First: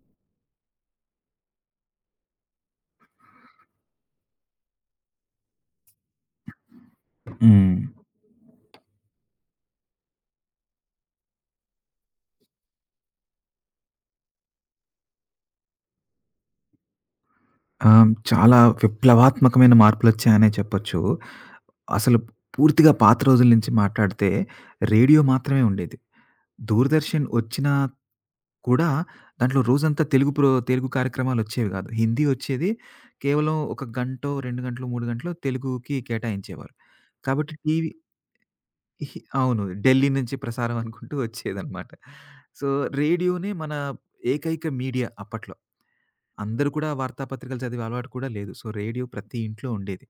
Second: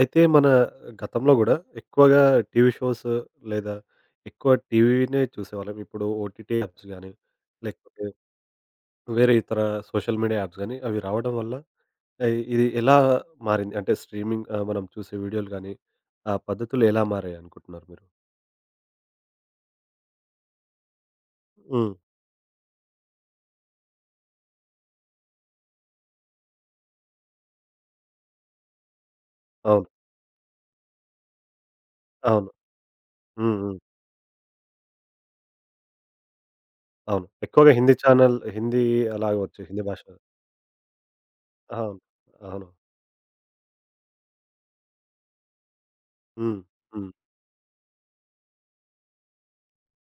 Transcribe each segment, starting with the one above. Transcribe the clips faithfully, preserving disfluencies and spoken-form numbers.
అయితే మన గతంలో గూడా ఎక్కువగా టీవీ షోస్ లేదా ఎక్కువ టీవీనే చూసేవాళ్ళం. ఇప్పుడు ఓటీటీ యాప్స్ గానీ, హ్మ్. లేకపోతే వేరే ఇతర సోషల్ మీడియా యాప్స్ గానీ అవి రావడం వల్ల ఆహ్, ఇది ఎలా మారింది? అంటే స్ట్రీమింగ్, ఆహ్, మనం చూసే వీడియోలు గానీ, ఆ పద్ధతులు ఎలా మారాయి అనుకుంటున్నారు మీరు? ఆహ్, చాలా విప్లవాత్మకమైన మార్పులొచ్చాయనే చెప్పొచ్చు. హ్మ్. అసలు పూర్తిగా పాత రోజుల నుంచి మాట్లాడితే రేడియో మాత్రమే ఉండేది. దూరదర్శన్ ఒచ్చినా కూడా దాంట్లో అవును. రోజంతా తెలుగు ప్రో తెలుగు కార్యక్రమాలొచ్చేవి గాదు. హిందీ అవును. ఒచ్చేది. హ్మ్. కేవలం హ్మ్. ఒక గంటో, రెండు గంటలో, మూడు గంటలో తెలుగుకి కేటాయించేవారు. అవును. కాబట్టి ఎక్కువగా టీవీ హిందీ ఛానెల్, హిందీ హి అలాగ అవును. వచ్చాయి. హిందీ భాష. ఢిల్లీ నుంచి ప్రసారం అనుకుంటూ ఒచ్చేదనమాట. అవును. సో, అవును. రేడియోనే మన ఏకైక మీడియా అప్పట్లో. హ్మ్. అందరూ కూడా హ్మ్. వార్తాపత్రికలు చదివే అలవాటు కూడా లేదు. సో, రేడియో ప్రతి ఇంట్లో ఉండేది.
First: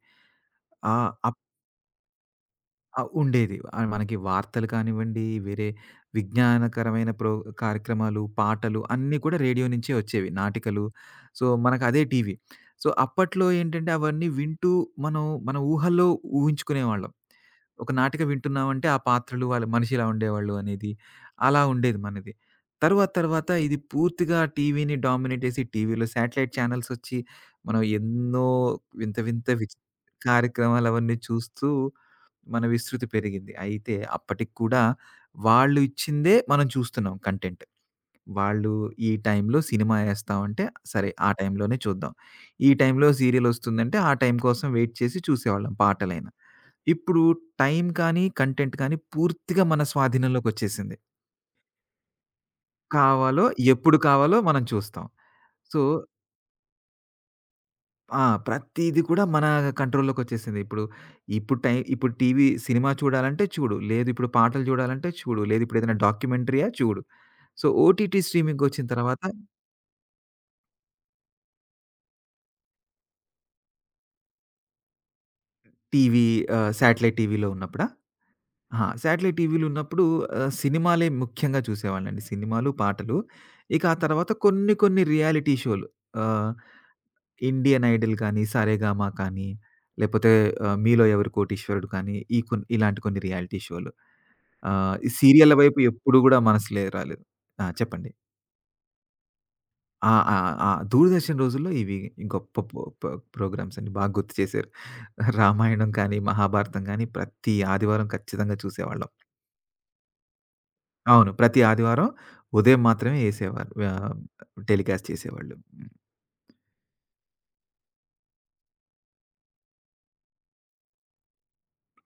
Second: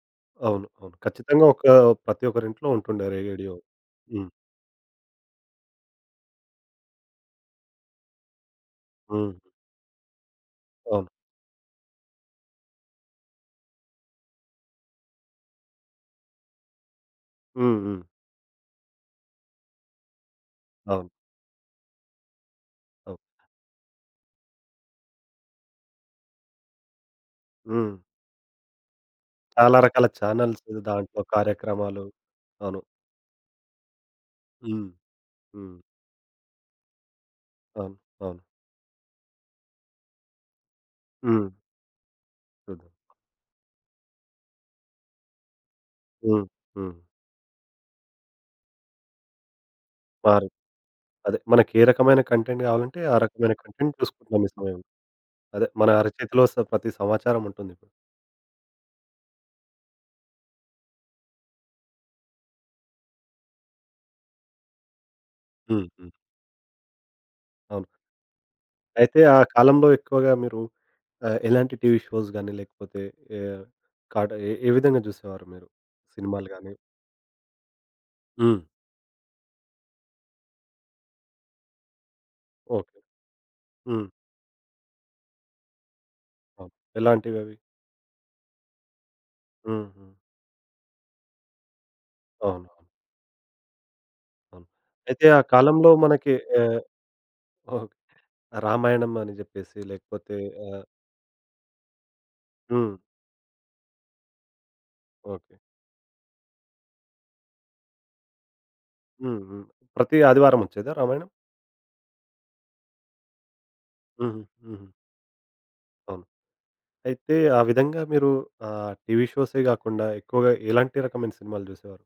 అవును. అవును. ఆహ్, అప్ ఖచ్చితంగా ఒక ప్రతి ఒక్కరింట్లో ఆహ్, ఉంటుండే రేడియో. ఉండేది. ఆహ్, మనకి హ్మ్. వార్తలు కానివ్వండి, వేరే విజ్ఞానకరమైన ప్రో కార్యక్రమాలు, పాటలు అన్నీ హ్మ్. కూడా రేడియో నుంచే వచ్చేవి. నాటికలు. అవును. So, మనకదే TV. సో, అప్పట్లో ఏంటంటే అవన్నీ వింటూ మనం మన ఊహల్లో ఊహించుకునేవాళ్ళం. హ్మ్. ఒక హ్మ్. నాటిక వింటున్నామంటే ఆ పాత్రలు, వాళ్ళ మనిషి ఇలా ఉండేవాళ్ళు అనేది, అవును. అలా ఉండేది మనది. తరువాత, అవును. తరువాత ఇది పూర్తిగా టీవీని డామినేట్ చేసి, టీవీలో శాటిలైట్ ఛానెల్సొచ్చి, మనం హ్మ్. ఎన్నో వింత, వింత విచి చాలా రకాల ఛానెల్స్ కార్యక్రమాలవన్నీ దాంట్లో చూస్తూ కార్యక్రమాలు. మన అవును. విస్తృతి పెరిగింది. అయితే అప్పటికి కూడా హ్మ్. హ్మ్. వాళ్ళు ఇచ్చిందే మనం చూస్తున్నాం కంటెంట్. అవును. అవును. వాళ్ళు ఈ టైంలో సినిమా యేస్తామంటే, సరే ఆ హ్మ్. టైంలోనే చూద్దాం. ఈ చూద్దాం. టైంలో సీరియలొస్తుందంటే, ఆ టైం కోసం వెయిట్ చేసి చూసేవాళ్ళం పాటలైనా. హ్మ్. హ్మ్. ఇప్పుడు టైం కానీ, కంటెంట్ కానీ పూర్తిగా మన మారు స్వాధీనంలోకొచ్చేసింది. అదే మనకే రకమైన కంటెంట్ కావాలంటే, ఆ కావాలో, రకమైన ఎప్పుడు కంటెంట్ కావాలో చూసుకుంటున్నాం ఈ మనం సమయంలో. చూస్తాం. అదే సో మన అరచేతిలో స ప్రతి సమాచారం ఉంటుందిప్పుడు. ఆ! ప్రతీది కూడా మన కంట్రోల్‌లోకొచ్చేసింది. ఇప్పుడు, ఇప్పుడు టై ఇప్పుడు టీవీ సినిమా చూడాలంటే చూడు. లేదు ఇప్పుడు పాటలు చూడాలంటే చూడు. లేదు హ్మ్. ఇప్పుడేదైనా హ్మ్. డాక్యుమెంటరీయా చూడు. సో అవును. ఓటీటీ స్ట్రీమింగొచ్చిన అయితే తర్వాత ఆ కాలంలో ఎక్కువగా మీరు ఆ, ఎలాంటి టీవీ షోస్ గాని, లేకపోతే ఏ కాట ఏ ఏ విధంగా జూసేవారు మీరు? టీవీ సినిమాలు ఆహ్, గాని. శాటిలైట్ టీవీలో ఉన్నప్పుడా? హ్మ్. అహా! శాటిలైట్ టీవీలు ఉన్నప్పుడు ఆహ్, సినిమాలే ముఖ్యంగా చూసేవాడినండి. సినిమాలు, ఓకే. పాటలు. ఇక ఆ హ్మ్. తర్వాత కొన్ని కొన్ని రియాలిటీ షోలు. ఆహ్ అవును. ఎలాంటివవి? 'ఇండియన్ ఐడల్' కానీ, 'సారేగామా' కానీ, హ్మ్. హ్మ్. లేపోతే ఆహ్, 'మీలో ఎవరు కోటీశ్వరుడు' కానీ, ఈ కొన్ అవును. అవును. ఇలాంటి కొన్ని రియాలిటీ షోలు. అవును. ఆహ్, ఈ అయితే ఆ సీరియల్ల వైపు కాలంలో ఎప్పుడు మనకి గూడా మనసు ఆహ్, లే రాలేదు. ఆ! ఓహ్, చెప్పండి. రామాయణం అని జెప్పేసి ఆ! లేకపోతే ఆ! ఆ! ఆహ్, దూరదర్శన్ రోజుల్లో ఇవి గొప్ప పో హ్మ్. పో ప్రోగ్రామ్స్ అండి. బాగా గుర్తు చేశారు. ఓకే. రామాయణం కానీ, మహాభారతం కానీ ప్రతి ఆదివారం ఖచ్చితంగా చూసేవాళ్ళం. హ్మ్. హ్మ్. ప్రతి ఆదివారం ఒచ్చేదా రామాయణం? అవును. ప్రతి ఆదివారం ఉదయం మాత్రమే ఏసేవారు. ఆహ్, హుహు. హుహు. టెలికాస్ట్ చేసేవాళ్ళు. అవును. అయితే ఆ విధంగా మీరు ఆహ్, టీవీ షోసే గాకుండా ఎక్కువగా ఎలాంటి రకమైన సినిమాలు జూసేవారు?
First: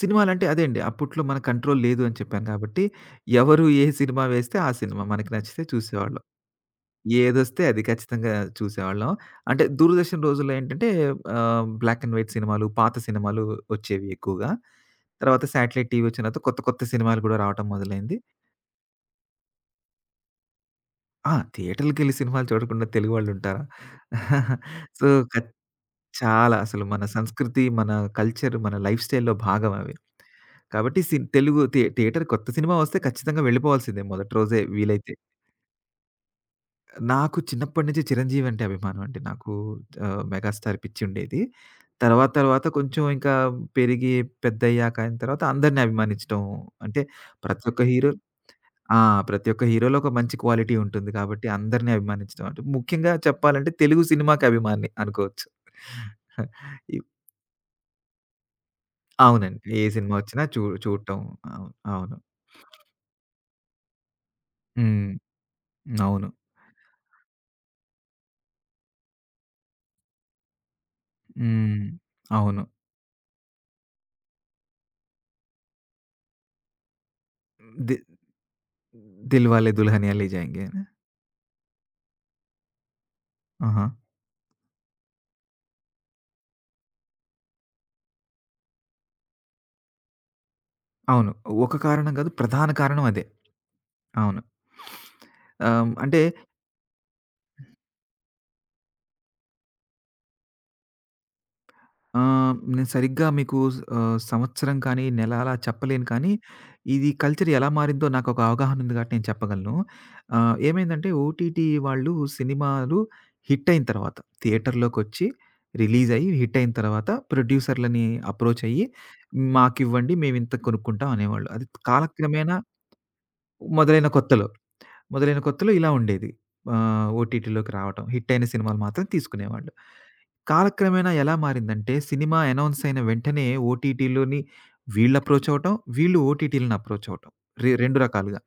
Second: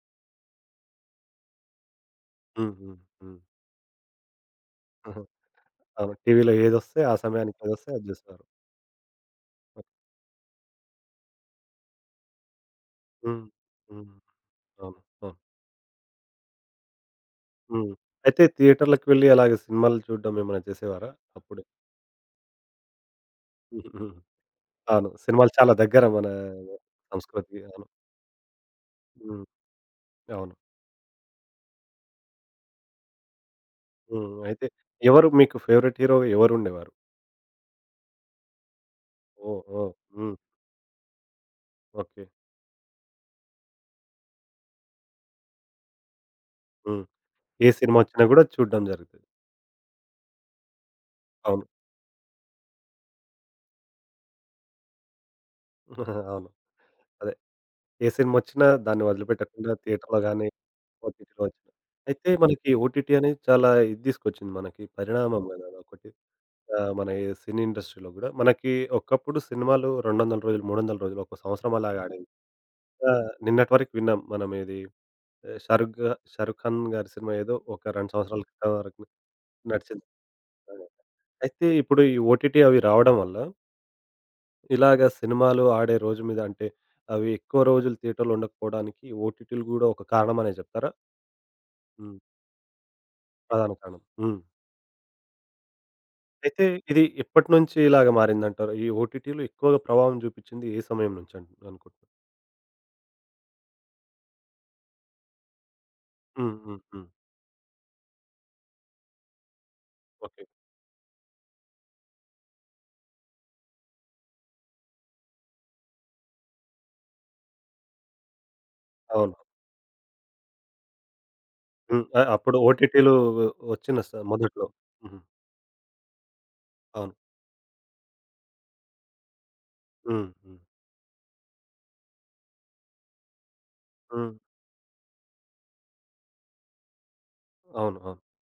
సినిమాలంటే అదే అండి. అప్పట్లో మన కంట్రోల్ లేదు అని చెప్పాను హ్మ్. కాబట్టి, హ్మ్. ఎవరు ఏ సినిమా వేస్తే ఆ సినిమా. హ్మ్. మనకి నచ్చితే అవును. చూసేవాళ్ళం. టీవీలో ఏదొస్తే, ఆ సమయానికి ఏదొస్తే అది ఏదొస్తే అది ఖచ్చితంగా జూసేవారు. చూసేవాళ్ళం. అంటే దూరదర్శన్ రోజుల్లో ఏంటంటే ఆహ్, బ్లాక్ అండ్ వైట్ సినిమాలు, పాత సినిమాలు హ్మ్. వచ్చేవి హ్మ్. ఎక్కువగా. అవును. అవును. తర్వాత శాటిలైట్ టీవీ వచ్చిన తర్వాత కొత్త కొత్త సినిమాలు కూడా రావటం హ్మ్. మొదలైంది. అయితే థియేటర్‌లకి వెళ్లి అలాగే సినిమాలు చూడడం ఏమైనా చేసేవారా ఆ! అప్పుడే? థియేటర్‌లకెళ్ళి సినిమాలు చూడకుండా తెలుగు వాళ్ళుంటారా? హ్మ్. హ్మ్. సో, అవును. ఖ సినిమాలు చాలా దగ్గర మన చాలా అసలు మన సంస్కృతికి. సంస్కృతి, అవును. మన కల్చర్, మన లైఫ్ స్టైల్‌లో హ్మ్. భాగం అవి. అవును. కాబట్టి సిన్ తెలుగు థి థియేటర్ కొత్త సినిమా వస్తే ఖచ్చితంగా వెళ్ళిపోవాల్సిందే మొదటి హ్మ్. రోజే అయితే వీలైతే. ఎవరు మీకు ఫేవరెట్ హీరో ఎవరుండేవారు? నాకు చిన్నప్పటి నుంచి 'చిరంజీవి' అంటే అభిమానం అండి. నాకు ఓహ్! ఓహ్! ఆహ్, హ్మ్. 'మెగాస్టార్' పిచ్చుండేది. ఓకే. తర్వాత తర్వాత కొంచెం ఇంకా పెరిగి పెద్దయ్యాక అయిన తర్వాత అందరిని అభిమానించడం అంటే హ్మ్. ప్రతి ఏ ఒక్క హీరో సినిమొచ్చినా గూడా చూడడం ఆ! జరుగుతది. ప్రతి ఒక్క హీరోలో ఒక మంచి క్వాలిటీ ఉంటుంది కాబట్టి అవును. అందరిని అభిమానించడం. అంటే ముఖ్యంగా చెప్పాలంటే తెలుగు సినిమాకి అభిమాన్ని అనుకోవచ్చు. అవును. అదే. ఏ సినిమొచ్చినా దాన్ని అవునండి. వదిలిపెట్టకుండా ఏ సినిమా థియేటర్‌లో వచ్చినా గాని చూ చూడటం. ఓటీటీలో వచ్చిన. అవును. అవును. అయితే మనకి ఓటీటీ అనేది చాలా ఇది తీసుకొచ్చింది మనకి, హ్మ్. పరిణామం గదా, అదొకటి. అవును. ఆహ్, మన ఈ సినీ ఇండస్ట్రీలో గూడా మనకి ఒకప్పుడు సినిమాలు రెండు వందల రోజులు, మూడు వందల రోజులు, ఒక సంవత్సరం హ్మ్. అలాగా ఆడేవి. అవును. ఆ! నిన్నటి వరకు విన్నాం మనం ఇది. ఆహ్, షారుఖ్ గా 'షారుఖ్ ఖాన్' గారి సినిమా ఏదో ఒక ది రెండు సంవత్సరాల క్రితం వరకు 'దిల్‌వాలే నడిచింది. దుల్హనియా లే జాయేంగేనా?' అవును. అయితే ఇప్పుడు ఈ ఓటీటీ అవి రావడం వల్ల ఆహా! ఇలాగ సినిమాలు ఆడే రోజు మీద అంటే అవి ఎక్కువ రోజులు థియేటర్‌లో ఉండకపోవడానికి ఓటీటీలు గూడా ఒక కారణమనే జెప్తారా? అవును. ఒక కారణం హ్మ్. కాదు, ప్రధాన కారణం అదే. ప్రధాన కారణం. హ్మ్. అవును. ఆహ్, అంటే అయితే ఇది ఎప్పటినుంచి ఇలాగ మారిందంటారు? ఈ ఓటీటీలు ఎక్కువగా ప్రభావం చూపించింది ఏ సమయం నుంచి అన్ అనుకుంటున్నారు? ఆహ్, నేను సరిగ్గా మీకు స్ ఆహ్, సంవత్సరం కానీ, నెల అలా చెప్పలేను కానీ, హ్మ్. హ్మ్. హ్మ్. ఇది కల్చర్ ఎలా మారిందో నాకొక అవగాహన ఉంది కాబట్టి నేను చెప్పగలను. ఓకే. ఆహ్, ఏమైందంటే ఓటీటీ వాళ్ళు సినిమాలు హిట్ అయిన తర్వాత థియేటర్‌లోకొచ్చి రిలీజ్ అయ్యి, హిట్ అయిన తర్వాత ప్రొడ్యూసర్‌లని అప్రోచ్ అయ్యి, అవును. "మాకివ్వండి మేమింతకు కొనుక్కుంటాం" అనేవాళ్ళు. అది హ్మ్. అ కాలక్రమేణా అప్పుడు ఓటీటీలు వచ్చిన మొదలైన స కొత్తలో. మొదట్లో. హుహు. మొదలైన కొత్తలో ఇలా ఉండేది. ఆహ్, అవును. ఓటీటీలోకి రావటం. హిట్ అయిన సినిమాలు మాత్రం తీసుకునేవాళ్ళు. హ్మ్. హ్మ్. కాలక్రమేణా ఎలా మారిందంటే సినిమా అనౌన్స్ అయిన వెంటనే హ్మ్. ఓటీటీలోని వీళ్ళు అప్రోచ్ అవ్వటం, వీళ్ళు ఓటీటీలని అప్రోచ్ అవ్వటం. రె అవును. రెండు అవును. రకాలుగా.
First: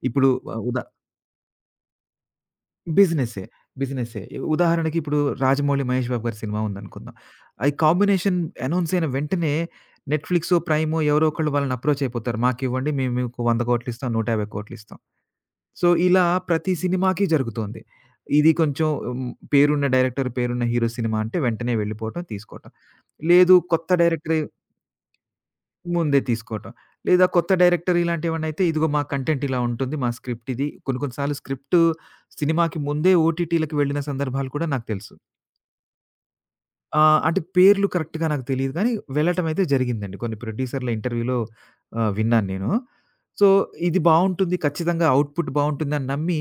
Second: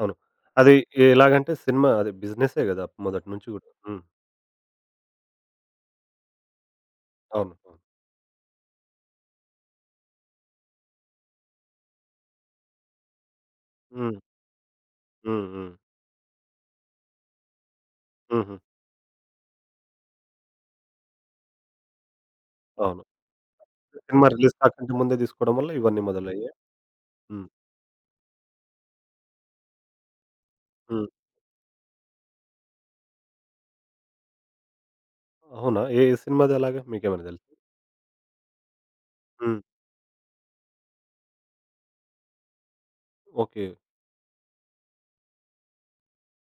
అవును. ఇప్పుడు ఆహ్, అది ఉదా ఎలాగంటే, సినిమా అది బిజినెసే గదా, మొదటి బిజినెస్సే. నుంచి గూడా. హ్మ్. బిజినెస్సే. ఉదాహరణకి ఇప్పుడు 'రాజమౌళి', 'మహేష్ బాబు' గారి సినిమా ఉందనుకుందాం. అవును. ఈ అవును. కాంబినేషన్ అనౌన్స్ అయిన వెంటనే నెట్‌ఫ్లిక్సో, ప్రైమో ఎవరో ఒకళ్ళు వాళ్ళని అప్రోచ్ అయిపోతారు. మాకివ్వండి మేము మీకు వంద కోట్లు ఇస్తాం, హ్మ్. నూట యాభై కోట్లు ఇస్తాం. హ్మ్. హ్మ్. సో, ఇలా ప్రతి సినిమాకి జరుగుతోంది. ఇది హుహు. కొంచెం హ్మ్, పేరున్న డైరెక్టర్, పేరున్న హీరో సినిమా అంటే వెంటనే వెళ్ళిపోవటం, తీసుకోవటం. అవును. లేదు కొత్త సినిమా డైరెక్టరే రిలీజ్ కాకంటే ముందే తీసుకోవడం వల్ల ఇవన్నీ ముందే మొదలయ్యాయి. తీసుకోవటం. లేదా హ్మ్. కొత్త డైరెక్టర్ ఇలాంటివేవన్నయితే ఇదిగో మా కంటెంట్ ఇలా ఉంటుంది. మా స్క్రిప్ట్ ఇది. కొన్ని హ్మ్. కొన్ని సార్లు స్క్రిప్ట్ సినిమాకి ముందే ఓటీటీలకి వెళ్ళిన సందర్భాలు కూడా నాకు తెలుసు. అవునా? ఏ ఏ సినిమాది అలాగా ఆ! మీకేమైనా అంటే తెలుసా? పేర్లు కరెక్ట్‌గా నాకు తెలీదు కానీ, హ్మ్. వెళ్ళటమైతే జరిగిందండి. కొన్ని ప్రొడ్యూసర్‌ల ఇంటర్వ్యూలో ఆహ్, విన్నాను నేను. So, okay. ఇది బావుంటుంది, ఖచ్చితంగా అవుట్‌పుట్ బావుంటుందని నమ్మి,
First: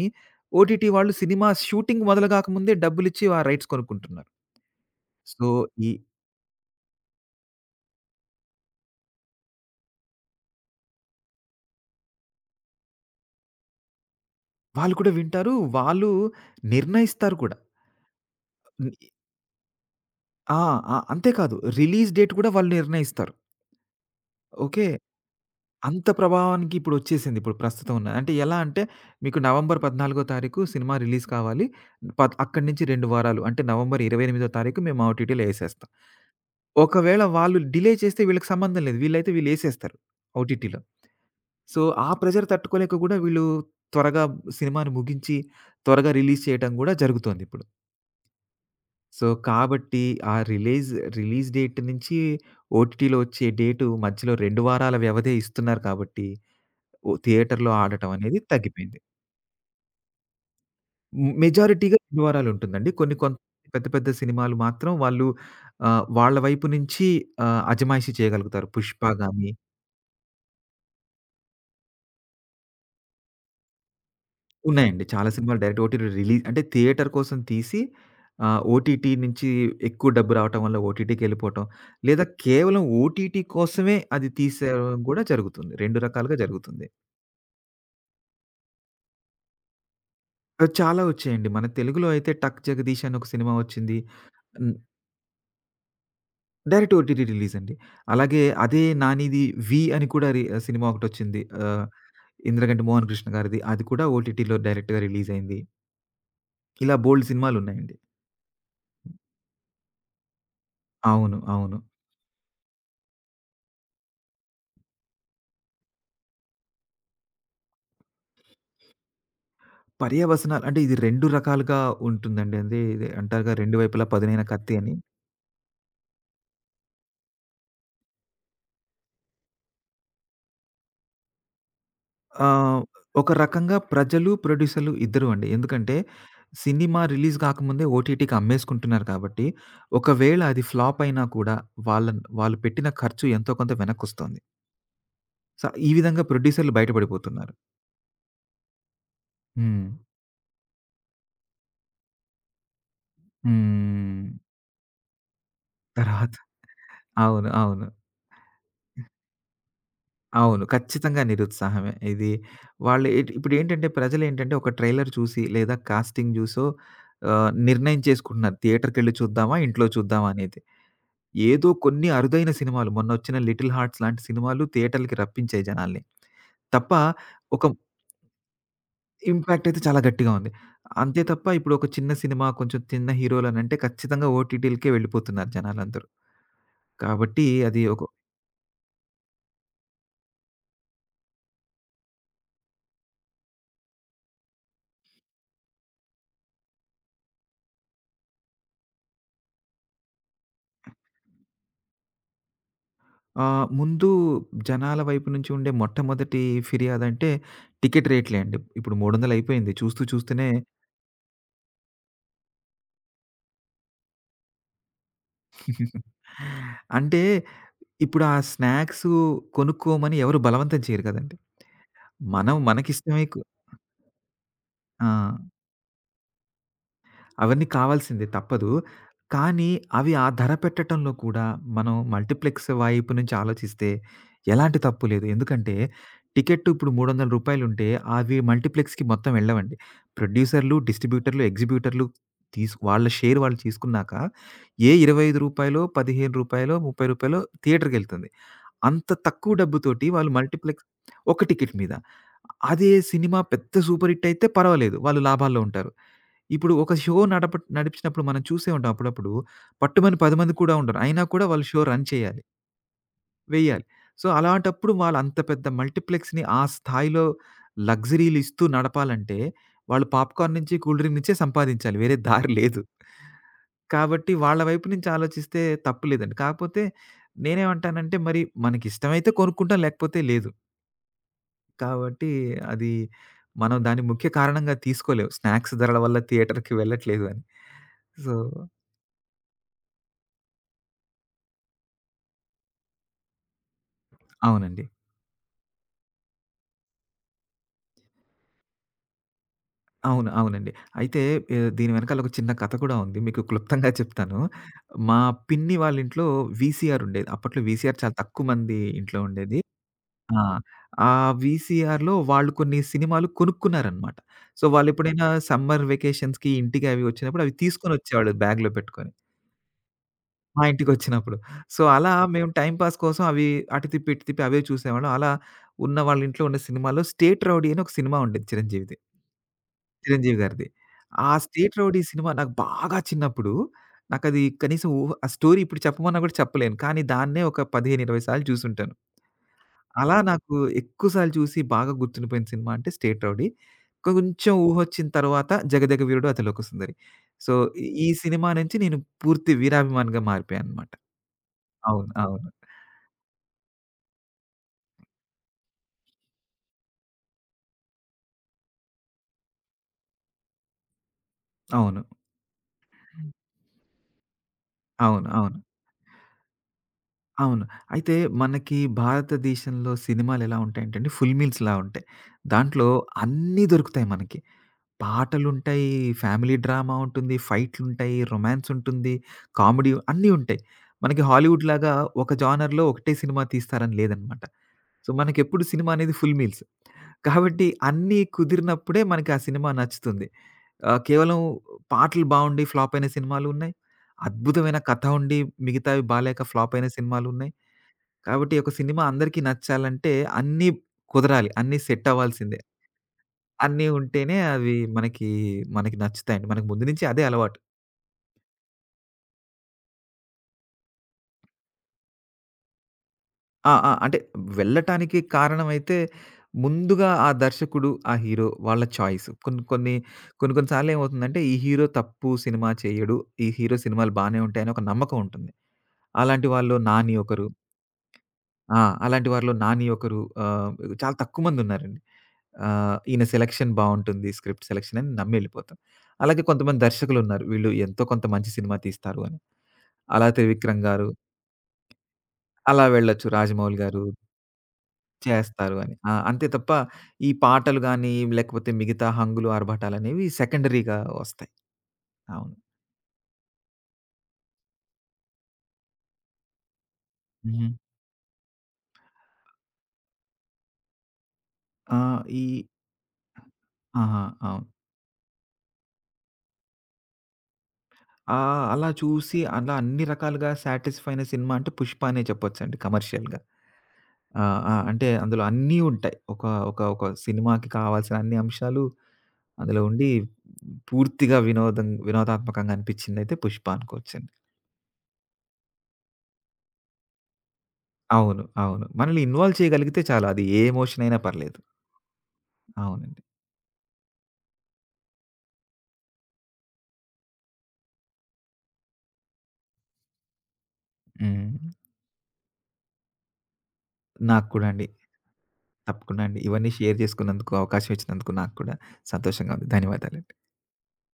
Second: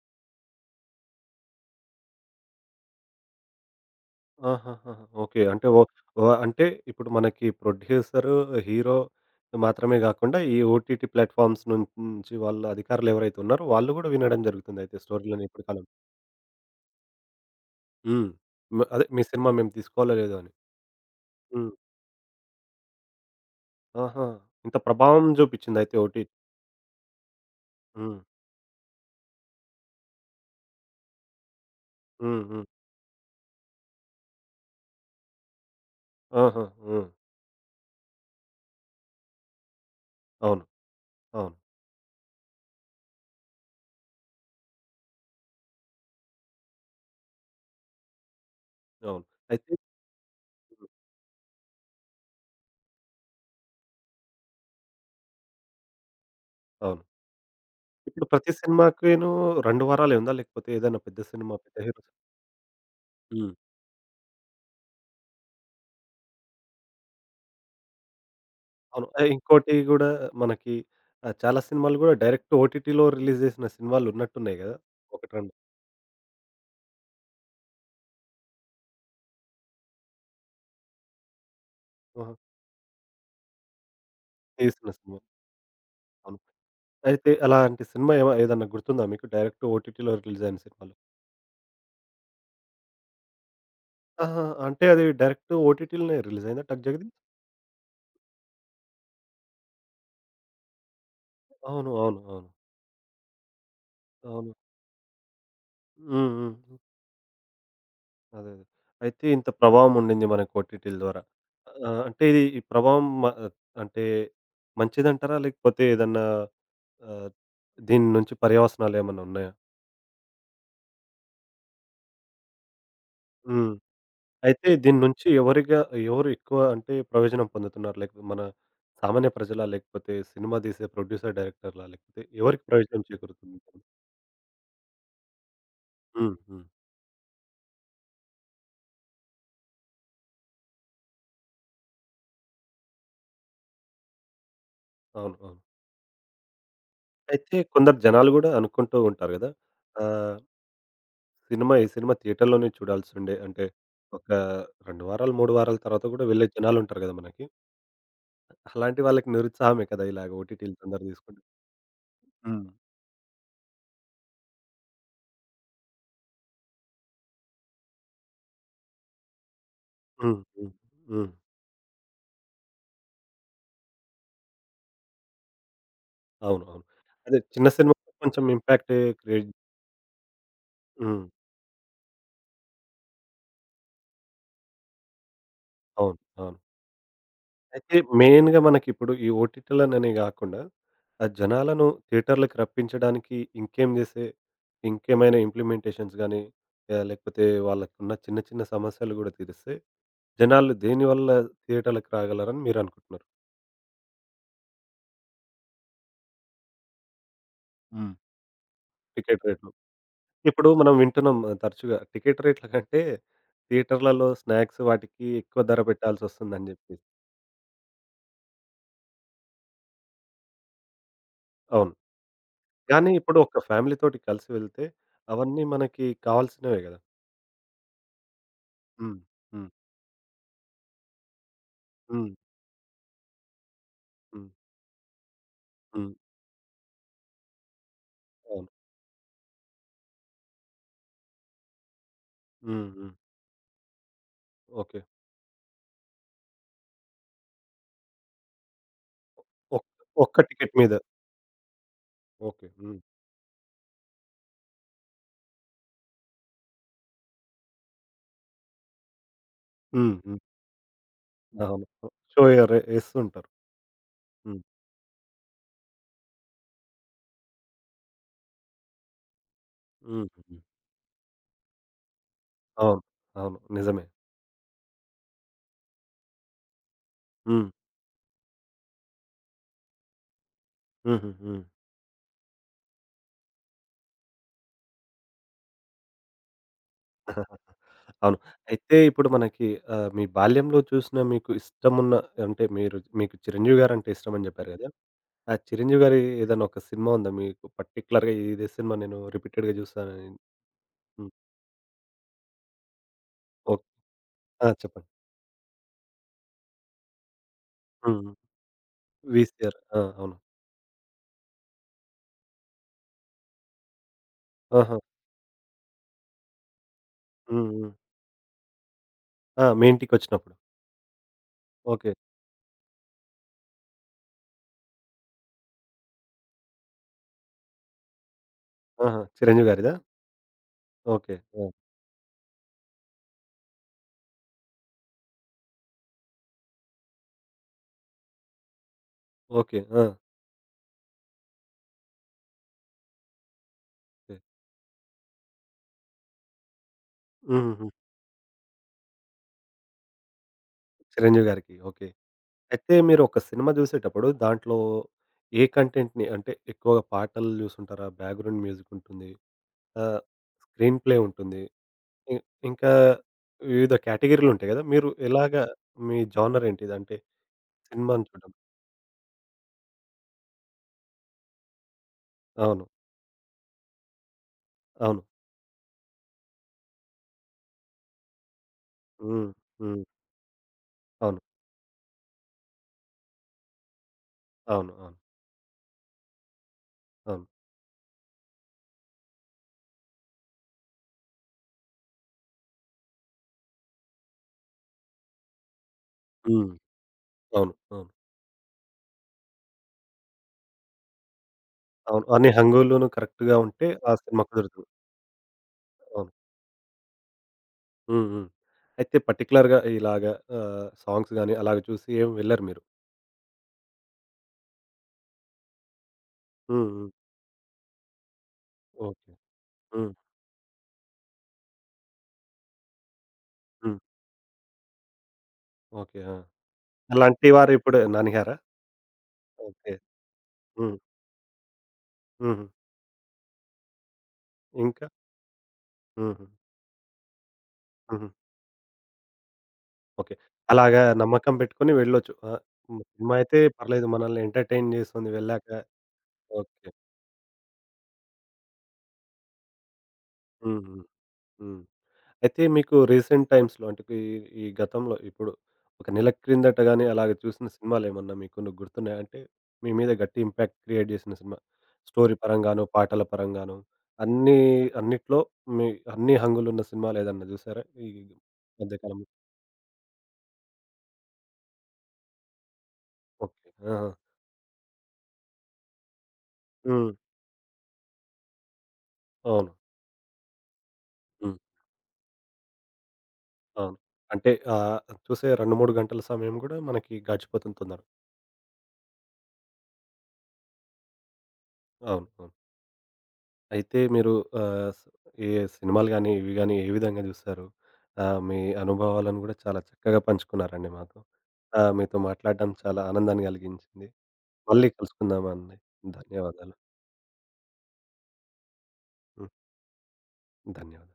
ఓటీటీ వాళ్ళు సినిమా షూటింగ్ మొదలుగాక ముందే డబ్బులిచ్చి ఆ రైట్స్ కొనుక్కుంటున్నారు. ఆహాహాహా! ఓకే. సో, అంటే ఓ. ఈ ఓహ్! అంటే ఇప్పుడు మనకి ప్రొడ్యూసరు, హీరో మాత్రమే గాకుండా ఈ ఓటీటీ ప్లాట్‌ఫార్మ్స్ నుం నుంచి వాళ్ళ అధికారులు ఎవరైతే ఉన్నారో వాళ్ళు గూడా వినడం వాళ్ళు జరుగుతుందయితే కూడా స్టోరీలని వింటారు. ఇప్పటి కాలం. వాళ్ళు నిర్ణయిస్తారు కూడా. హ్మ్. మ హ్మ్. అదే మీ సినిమా మేము తీసుకోవాలో లేదో అని. ఆ! ఆ! అంతే కాదు హ్మ్. రిలీజ్ డేట్ కూడా వాళ్ళు నిర్ణయిస్తారు. ఆహా! ఇంత ఓకే. ప్రభావం జూపిచ్చిందయితే అంత ఓటీ. ప్రభావానికి ఇప్పుడొచ్చేసింది. ఇప్పుడు ప్రస్తుతం ఉన్న హ్మ్. అంటే ఎలా అంటే మీకు నవంబర్ పద్నాలుగు తారీఖు సినిమా రిలీజ్ కావాలి. పద్ హ్మ్. అక్కడి హ్మ్. నుంచి రెండు వారాలు అంటే నవంబర్ ఇరవై ఎనిమిది తారీఖు మేము ఓటీటీలో యేసేస్తాం. ఆహా! హ్మ్. ఒకవేళ వాళ్ళు డిలే చేస్తే వీళ్ళకి సంబంధం లేదు. వీళ్ళైతే వీళ్ళేసేస్తారు అవును. ఓటీటీలో. అవును. సో, ఆ ప్రెషర్ తట్టుకోలేక గూడా వీళ్ళు త్వరగా సినిమాని ముగించి త్వరగా రిలీజ్ చేయటం గూడా జరుగుతోందిప్పుడు. అవును. సో, అయితే కాబట్టి ఆ రిలీజ్ రిలీజ్ డేట్ నుంచి ఓటీటీలో వచ్చే డేటు మధ్యలో రెండు వారాల వ్యవధే ఇస్తున్నారు కాబట్టి అవును. ఓ థియేటర్‌లో ఆడటం ఇప్పుడు అనేది ప్రతి తగ్గిపోయింది. సినిమాకిను రెండు వారాలే ఉందా? లేకపోతే ఏదైనా పెద్ద హ్మ్. సినిమా, పెద్ద మెజారిటీగా హీరో. శనివారాలుంటుందండి. కొన్ని కొంత హ్మ్. పెద్ద పెద్ద సినిమాలు మాత్రం వాళ్ళు ఆహ్, వాళ్ళ వైపు నుంచి ఆహ్, అజమాయిషీ చేయగలుగుతారు. అవును. 'పుష్ప' ఆహ్, గాని ఇంకోటి గూడా మనకి ఆహ్, చాలా సినిమాలు గూడా డైరెక్ట్ ఓటీటీలో రిలీజ్ జేసిన సినిమాలున్నట్టున్నాయి గదా! ఉన్నాయండి. చాలా ఒకటి, రెండు. సినిమాలు డైరెక్ట్ ఓటీటీ రిలీజ్ అంటే థియేటర్ కోసం తీసి ఆహ్, ఓటీటీ నుంచి ఎక్కువ డబ్బు రావటం వల్ల ఓటీటీకెళ్ళిపోవటం. లేదా ఆహా! కేవలం ఓటీటీ కోసమే అది తీసిన తీసేయడం సినిమా. కూడా జరుగుతుంది. రెండు రకాలుగా అవును. జరుగుతుంది. అయితే అలాంటి సినిమా ఏమ ఏదన్నా గుర్తుందా మీకు? డైరెక్ట్ ఓటీటీలో రిలీజ్ అయిన ఆహ్, సినిమాలు. చాలా వచ్చాయండి. మన తెలుగులో అయితే 'టక్ జగదీష్' అని ఒక సినిమా వచ్చింది. ఆహా! అంటే అది డైరెక్ట్ ఓటీటీలోనే రిలీజ్ అయిందా 'టక్ డైరెక్ట్ జగదీప్'? ఓటీటీ రిలీజండి. అలాగే అదే 'నానిది వీ' అని కూడా రి సినిమా ఒకటొచ్చింది. ఆహ్, అవును. అవును. అవును. 'ఇంద్రగంటి మోహన్ కృష్ణ' గారిది. అది కూడా అవును. ఓటీటీలో డైరెక్ట్‌గా రిలీజయింది. హ్మ్. హ్మ్. ఇలా బోలెడు సినిమాలున్నాయండి. అదే. అదే. అయితే ఇంత ప్రభావం ఉండింది మనకు ఓటీటీల ద్వారా. అవును. అవును. ఆహ్, అంటే ఇది ఈ ప్రభావం మ అంటే మంచిదంటారా? లేకపోతే ఏదన్నా ఆహ్, దీని నుంచి పర్యవసనాలేమన్నా ఉన్నాయా? పర్యవసనాలు అంటే ఇది రెండు రకాలుగా ఉంటుందండి. అదే ఇది అంటారుగా హ్మ్. రెండు వైపులా పదునైన అయితే కత్తి అని. దీని నుంచి ఎవరిగా ఎవరు ఎక్కువ అంటే ప్రయోజనం పొందుతున్నారు? లేకపోతే మన సామాన్య ప్రజలా? లేకపోతే సినిమా తీసే ప్రొడ్యూసర్, డైరెక్టర్‌లా? లేకపోతే ఎవరికి ఆహ్, ప్రయోజనం ఒక చేకూరుతుంది? రకంగా ప్రజలు, ప్రొడ్యూసర్‌లు ఇద్దరూ అండి. ఎందుకంటే హ్మ్. హ్మ్. సినిమా రిలీజ్ కాకముందే ఓటీటీకి అమ్మేసుకుంటున్నారు కాబట్టి, ఒకవేళ అది ఫ్లాప్ అయినా కూడా వాళ్ళన్ వాళ్ళు పెట్టిన ఖర్చు ఎంతో కొంత వెనక్కొస్తోంది. అవును. అవును. స ఈ విధంగా ప్రొడ్యూసర్‌లు బయట పడిపోతున్నారు. అయితే కొందరు జనాలు గూడా అనుకుంటూ ఉంటారు గదా! హ్మ్. ఆహ్, సినిమా ఈ సినిమా థియేటర్‌లోనే చూడాల్సుండే అంటే హ్మ్. ఒక రెండు వారాలు, మూడు వారాల తర్వాత గూడా తర్వాత వెళ్ళే జనాలుంటారు గదా మనకి. అవును. అవును. అలాంటి వాళ్ళకి నిరుత్సాహమే కదా, ఇలాగ అవును. ఓటీటీలు తొందరగా ఖచ్చితంగా తీసుకుంటే. నిరుత్సాహమే. ఇది హ్మ్. వాళ్ళు ఇ ఇప్పుడేంటంటే ప్రజలేంటంటే ఒక ట్రైలర్ చూసి లేదా కాస్టింగ్ జూసో ఆహ్, నిర్ణయం చేసుకుంటున్నారు. థియేటర్‌కెళ్ళి చూద్దామా? ఇంట్లో చూద్దామా? హ్మ్. అనేది. హ్మ్. హ్మ్. ఏదో కొన్ని అరుదైన సినిమాలు మొన్నొచ్చిన 'లిటిల్ హార్ట్స్' లాంటి సినిమాలు థియేటర్‌లకి రప్పించాయి జనాల్ని. అవును. అవును. తప్ప అదే ఒక చిన్న సినిమాకి కొంచెం ఇంపాక్ట్ క్రియేట్. ఇంపాక్ట్ అయితే చాలా గట్టిగా ఉంది. అంతే హ్మ్. తప్ప ఇప్పుడు ఒక చిన్న సినిమా కొంచెం చిన్న హీరోలనంటే ఖచ్చితంగా ఓటీటీలకే వెళ్ళిపోతున్నారు జనాలందరూ. అవును. అవును. కాబట్టి అది అయితే ఒక మెయిన్‌గా మనకిప్పుడు ఈ ఓటీటీలననే గాకుండా ఆ జనాలను థియేటర్‌లకి రప్పించడానికి ఇంకేం జేసే ఇంకేమైనా ఇంప్లిమెంటేషన్స్ గానీ ఆహ్, లేకపోతే వాళ్ళకున్న చిన్న చిన్న సమస్యలు గూడా తీరిస్తే జనాలు దేనివల్ల థియేటర్‌లకి రాగలరని మీరనుకుంటున్నారు? ఆహ్, ముందు జనాల వైపు నుంచి ఉండే మొట్టమొదటి ఫిర్యాదంటే టికెట్ హ్మ్. రేట్లే అండి. ఇప్పుడు మూడు వందలు టికెట్ రేట్లు. అయిపోయింది. చూస్తూ చూస్తూనే ఇప్పుడు మనం వింటున్నాం ఆ, తరచుగా టికెట్ రేట్ల కంటే థియేటర్‌లలో స్నాక్స్ వాటికి ఎక్కువ ధర పెట్టాల్సొస్తుందని జెప్పి. అంటే ఇప్పుడు ఆ స్నాక్సు కొనుక్కోమని ఎవరు బలవంతం చేయరు కదండీ. అవును. మనం కానీ మనకిష్టమై ఇప్పుడు కొ ఒక ఫ్యామిలీతోటి కలిసి వెళ్తే ఆ! అవన్నీ మనకి కావాల్సినవే గదా! అవన్నీ కావాల్సిందే తప్పదు. హ్మ్. కానీ హ్మ్. అవి ఆ ధర పెట్టటంలో కూడా మనం హ్మ్. మల్టీప్లెక్స్ వైపు నుంచి ఆలోచిస్తే హ్మ్. ఎలాంటి తప్పు లేదు. ఎందుకంటే హ్మ్. టికెట్ ఇప్పుడు రూ. మూడు వందలు అవి అవును. మల్టీప్లెక్స్‌కి మొత్తం వెళ్ళవండి. ప్రొడ్యూసర్‌లు, డిస్ట్రిబ్యూటర్‌లు, ఎగ్జిబ్యూటర్‌లు తీస్ హ్మ్. వాళ్ళ హ్మ్. షేర్ వాళ్ళు తీసుకున్నాక ఏ రూ. ఓకే. ఇరవై ఐదు రూ. పదిహేను రూ. ముప్పై థియేటర్‌కెళ్తుంది. అంత తక్కువ ఒక్ డబ్బుతోటి వాళ్ళు ఒక్క టికెట్ మల్టీప్లెక్స్ మీద. ఒక టికెట్ మీద. ఓకే. అదే హ్మ్. సినిమా పెద్ద సూపర్ హిట్ అయితే పర్వాలేదు. వాళ్ళు లాభాల్లో ఉంటారు. ఇప్పుడు ఒక షో నడప నడిపించినప్పుడు మనం చూసే ఉంటాం అప్పుడప్పుడు. హ్మ్. పట్టుమని పది హ్మ్. మంది కూడా ఉండరు. అయినా కూడా వాళ్ళు షో అవును. రన్ చేయాలి. షో ఎర ఎస్తుంటారు. వెయ్యాలి. సో, హ్మ్. అలాంటప్పుడు వాళ్ళు అంత పెద్ద మల్టీప్లెక్స్‌ని ఆ స్థాయిలో లగ్జరీలు ఇస్తూ నడపాలంటే, వాళ్ళు పాప్‌కార్న్ హుహు. నుంచి, కూల్ డ్రింక్ నుంచే సంపాదించాలి. వేరే దారి లేదు. అవును. అవును. నిజమే. కాబట్టి వాళ్ళ వైపు నుంచి ఆలోచిస్తే తప్పు లేదండి. కాకపోతే హ్మ్. నేనేమంటానంటే, మరి మనకిష్టమైతే కొనుక్కుంటాం లేకపోతే లేదు. హుహు. హ్మ్. కాబట్టి అది మనం దాన్ని ముఖ్య కారణంగా తీసుకోలేం. స్నాక్స్ ధరల వల్ల థియేటర్‌కి వెళ్ళట్లేదు అని. సో అవును. అయితే ఇప్పుడు మనకి ఆహ్, మీ బాల్యంలో చూసిన మీకు ఇష్టమున్న, అంటే మీరు మీకు 'చిరంజీవి' గారంటే ఇష్టమని జెప్పారు అవునండి. గదా! ఆ 'చిరంజీవి' గారి ఏదైనా ఒక సినిమా ఉందా మీకు, పర్టిక్యులర్‌గా ఇదే సినిమా నేను రిపీటెడ్‌గా జూస్తానని? అవును. అవునండి. అయితే హ్మ్. ఆహ్, దీని వెనకాల ఒక చిన్న కథ కూడా ఉంది. మీకు ఓకే. క్లుప్తంగా చెప్తాను. ఆ! చెప్పండి. మా పిన్ని వాళ్ళ ఇంట్లో వీసీఆర్ ఉండేది. అప్పట్లో వీసీఆర్ చాలా హ్మ్. హ్మ్. తక్కువ మంది ఇంట్లో ఉండేది. వీసీఆర్. ఆ! అవును. ఆ! ఆ వీసీఆర్‌లో వాళ్ళు కొన్ని సినిమాలు కొనుక్కున్నారనమాట. సో, ఆహా! వాళ్ళెప్పుడైనా సమ్మర్ వెకేషన్స్‌కి ఇంటికి అవి వచ్చినప్పుడు అవి హ్మ్. హ్మ్. తీసుకొనొచ్చేవాళ్ళు బ్యాగ్‌లో పెట్టుకొని. ఆ! మీ ఇంటికొచ్చినప్పుడు. మా ఇంటికొచ్చినప్పుడు. సో, అలా ఓకే. మేము టైమ్ పాస్ కోసం అవి అటు తిప్పి, ఇటు తిప్పి అవే చూసేవాళ్ళం. అలా ఉన్న వాళ్ళ ఇంట్లో ఉన్న సినిమాలో 'స్టేట్ రౌడీ' అని ఒక సినిమా ఉండేది చిరంజీవిది. ఆహా! చిరంజీవి గారిదా? చిరంజీవి గారిది. ఆ ఓకే. ఆ! 'స్టేట్ రౌడీ' సినిమా నాకు బాగా చిన్నప్పుడు నాకది కనీసం ఊహ ఆ స్టోరీ ఇప్పుడు చెప్పమన్నా కూడా చెప్పలేను. కానీ దాన్నే ఒక పదిహేను, ఇరవై సార్లు చూసుంటాను. ఓకే. ఆ! అలా నాకు ఎక్కువ సార్లు చూసి బాగా గుర్తుండిపోయిన సినిమా అంటే 'స్టేట్ రౌడీ'. ఓకే. కొంచెం ఊహొచ్చిన తర్వాత 'జగదగ వీరుడు అతిలోక సుందరి.' సో, హుహుహు. ఈ సినిమా నుంచి నేను పూర్తి వీరాభిమానిగా మారిపోయాననమాట. చిరంజీవి గారికి. ఓకే. అవును. అవును. అయితే మీరు ఒక సినిమా జూసేటప్పుడు దాంట్లో ఏ కంటెంట్‌ని, అంటే ఎక్కువగా పాటలు జూసుంటారా? బ్యాక్‌గ్రౌండ్ మ్యూజిక్ ఉంటుంది. ఆహ్, స్క్రీన్ ప్లే ఉంటుంది. అవును. ఇ ఇంకా వివిధ కేటగిరీలు ఉంటాయి గదా! మీరు అవును. అవును. ఎలాగా, మీ జోనర్ ఏంటిది? అంటే అవును. అయితే సినిమాని చూడడం. మనకి భారతదేశంలో సినిమాలెలా ఉంటాయంటే అండి, ఫుల్ మీల్స్‌లా ఉంటాయి. అవును. దాంట్లో అన్నీ దొరుకుతాయి మనకి. అవును. పాటలుంటాయి, ఫ్యామిలీ డ్రామా ఉంటుంది, ఫైట్లుంటాయి, రొమాన్సుంటుంది, హ్మ్. కామెడీ హ్మ్. అన్నీ ఉంటాయి. మనకి అవును. హాలీవుడ్‌లాగా ఒక జానర్‌లో ఒకటే సినిమా తీస్తారని లేదనమాట. అవును. సో, అవును. మనకెప్పుడు సినిమా అనేది ఫుల్ మీల్స్. అవును. కాబట్టి అన్నీ కుదిరినప్పుడే మనకి ఆ సినిమా నచ్చుతుంది. ఆహ్, కేవలం పాటలు బావుండి ఫ్లాప్ అయిన సినిమాలున్నాయి. అద్భుతమైన కథ ఉండి మిగతావి బాలేక హ్మ్. ఫ్లాప్ అయిన సినిమాలున్నాయి. అవును. అవును. కాబట్టి ఒక సినిమా అందరికీ నచ్చాలంటే అన్నీ కుదరాలి. అన్నీ సెట్ అవును. అన్ని అవ్వాల్సిందే. హంగుల్లోనూ కరెక్ట్‌గా అన్నీ ఉంటే ఆ ఉంటేనే సినిమా అవి కుదురుతుంది. మనకి, మనకి అవును. నచ్చుతాయండి. మనకు ముందు నుంచి అదే అలవాటు. హ్మ్. హ్మ్. అయితే పర్టిక్యులర్‌గా ఇలాగ ఆహ్, సాంగ్స్ గాని అలాగ చూసి ఏమి వెళ్లరు మీరు. ఆ! ఆ! అంటే వెళ్ళటానికి కారణమైతే హ్మ్. ముందుగా హ్మ్. ఆ దర్శకుడు, ఆ హీరో వాళ్ళ చాయిస్. ఓకే. కొన్ని కొన్ని, హ్మ్. కొన్ని కొన్ని సార్లు ఏమవుతుందంటే ఈ హీరో తప్పు సినిమా చేయడు. ఈ హీరో హ్మ్. సినిమాలు బానే ఉంటాయని ఒక నమ్మకం ఉంటుంది. ఓకే. ఆ! అలాంటి వాళ్ళు 'నాని' ఒకరు. అలాంటి వారు ఇప్పుడు 'నానిగారా'? ఆ! అలాంటి వారిలో 'నాని' ఓకే. ఒకరు. ఆహ్, హ్మ్. చాలా తక్కువ మందున్నారండి. హుహు. ఆహ్, ఈయన సెలక్షన్ బావుంటుంది. స్క్రిప్ట్ సెలక్షన్ ఇంకా? అని నమ్మి ఎళ్ళిపోతాం. అలాగే హుహు. కొంతమంది దర్శకులున్నారు. వీళ్ళు ఎంతో కొంత హుహు. మంచి సినిమా తీస్తారు అని. 'అలా ఓకే. త్రివిక్రమ్' అలాగా గారు, నమ్మకం పెట్టుకొని వెళ్ళొచ్చు. ఆ! అలా హ్మ్. వెళ్ళొచ్చు. సినిమా అయితే 'రాజమౌళి' గారు పర్లేదు, మనల్ని ఎంటర్‌టైన్ చేస్తుంది వెళ్ళాక. చేస్తారు అని. ఆ! అంతే తప్ప ఓకే. ఈ పాటలు గాని, లేకపోతే మిగతా హంగులు, ఆర్భాటాలనేవి హ్మ్. సెకండరీగా హ్మ్. వస్తాయి. హ్మ్. అవును. అయితే మీకు రీసెంట్ టైమ్స్‌లో అంటే ఈ ఈ గతంలో ఇప్పుడు ఒక నెల క్రిందట గాని అలాగ చూసిన హుహు. సినిమాలేమన్నా మీకు ను గుర్తున్నాయా? అంటే మీ మీద గట్టి ఇంపాక్ట్ క్రియేట్ జేసిన సినిమా. ఆ! స్టోరీ ఈ పరంగాను, పాటల పరంగాను, ఆహా! అన్నీ, అవును. అన్నిట్లో మీ అన్ని హంగులున్న సినిమాలేదన్నా జూసారా ఈ ఆ! అలా మధ్య కాలంలో? చూసి అలా అన్ని రకాలుగా సాటిస్‌ఫై అయిన సినిమా అంటే 'పుష్ప' అనే చెప్పొచ్చండి కమర్షియల్‌గా. ఓకే. ఆహా! ఆ! ఆ! అంటే అందులో అన్నీ ఉంటాయి. ఒక ఒక ఒక హ్మ్. సినిమాకి కావాల్సిన అన్ని అంశాలు అవును. అందులో ఉండి పూర్తిగా హ్మ్. వినోదం వినోదాత్మకంగా అనిపించిందయితే 'పుష్ప' అవును. అనుకోవచ్చండి. అంటే ఆహ్, చూసే రెండు, మూడు గంటల సమయం గూడా మనకి గడిచిపోతుంది తొందరగా. అవును. అవును. మనల్ని ఇన్వాల్వ్ చేయగలిగితే చాలు. అది ఏ ఎమోషన్ అయినా పర్లేదు. అవును. అవును. అవునండి. అయితే మీరు ఆహ్, స్ ఏ సినిమాలు గాని, ఇవి గాని ఏ విధంగా జూస్తారు? ఆహ్, మీ అనుభవాలను గూడా చాలా చక్కగా పంచుకున్నారండి మాతో. హ్మ్. ఆహ్, మీతో మాట్లాడడం చాలా ఆనందాన్ని గలిగించింది. నాకు కూడా అండి. మళ్ళీ కలుసుకుందామండి. తప్పకుండా అండి. ఇవన్నీ ధన్యవాదాలు. షేర్ చేసుకున్నందుకు, అవకాశం ఇచ్చినందుకు నాకు కూడా హ్మ్. సంతోషంగా ఉంది. ధన్యవాదాలు. ధన్యవాదాలు.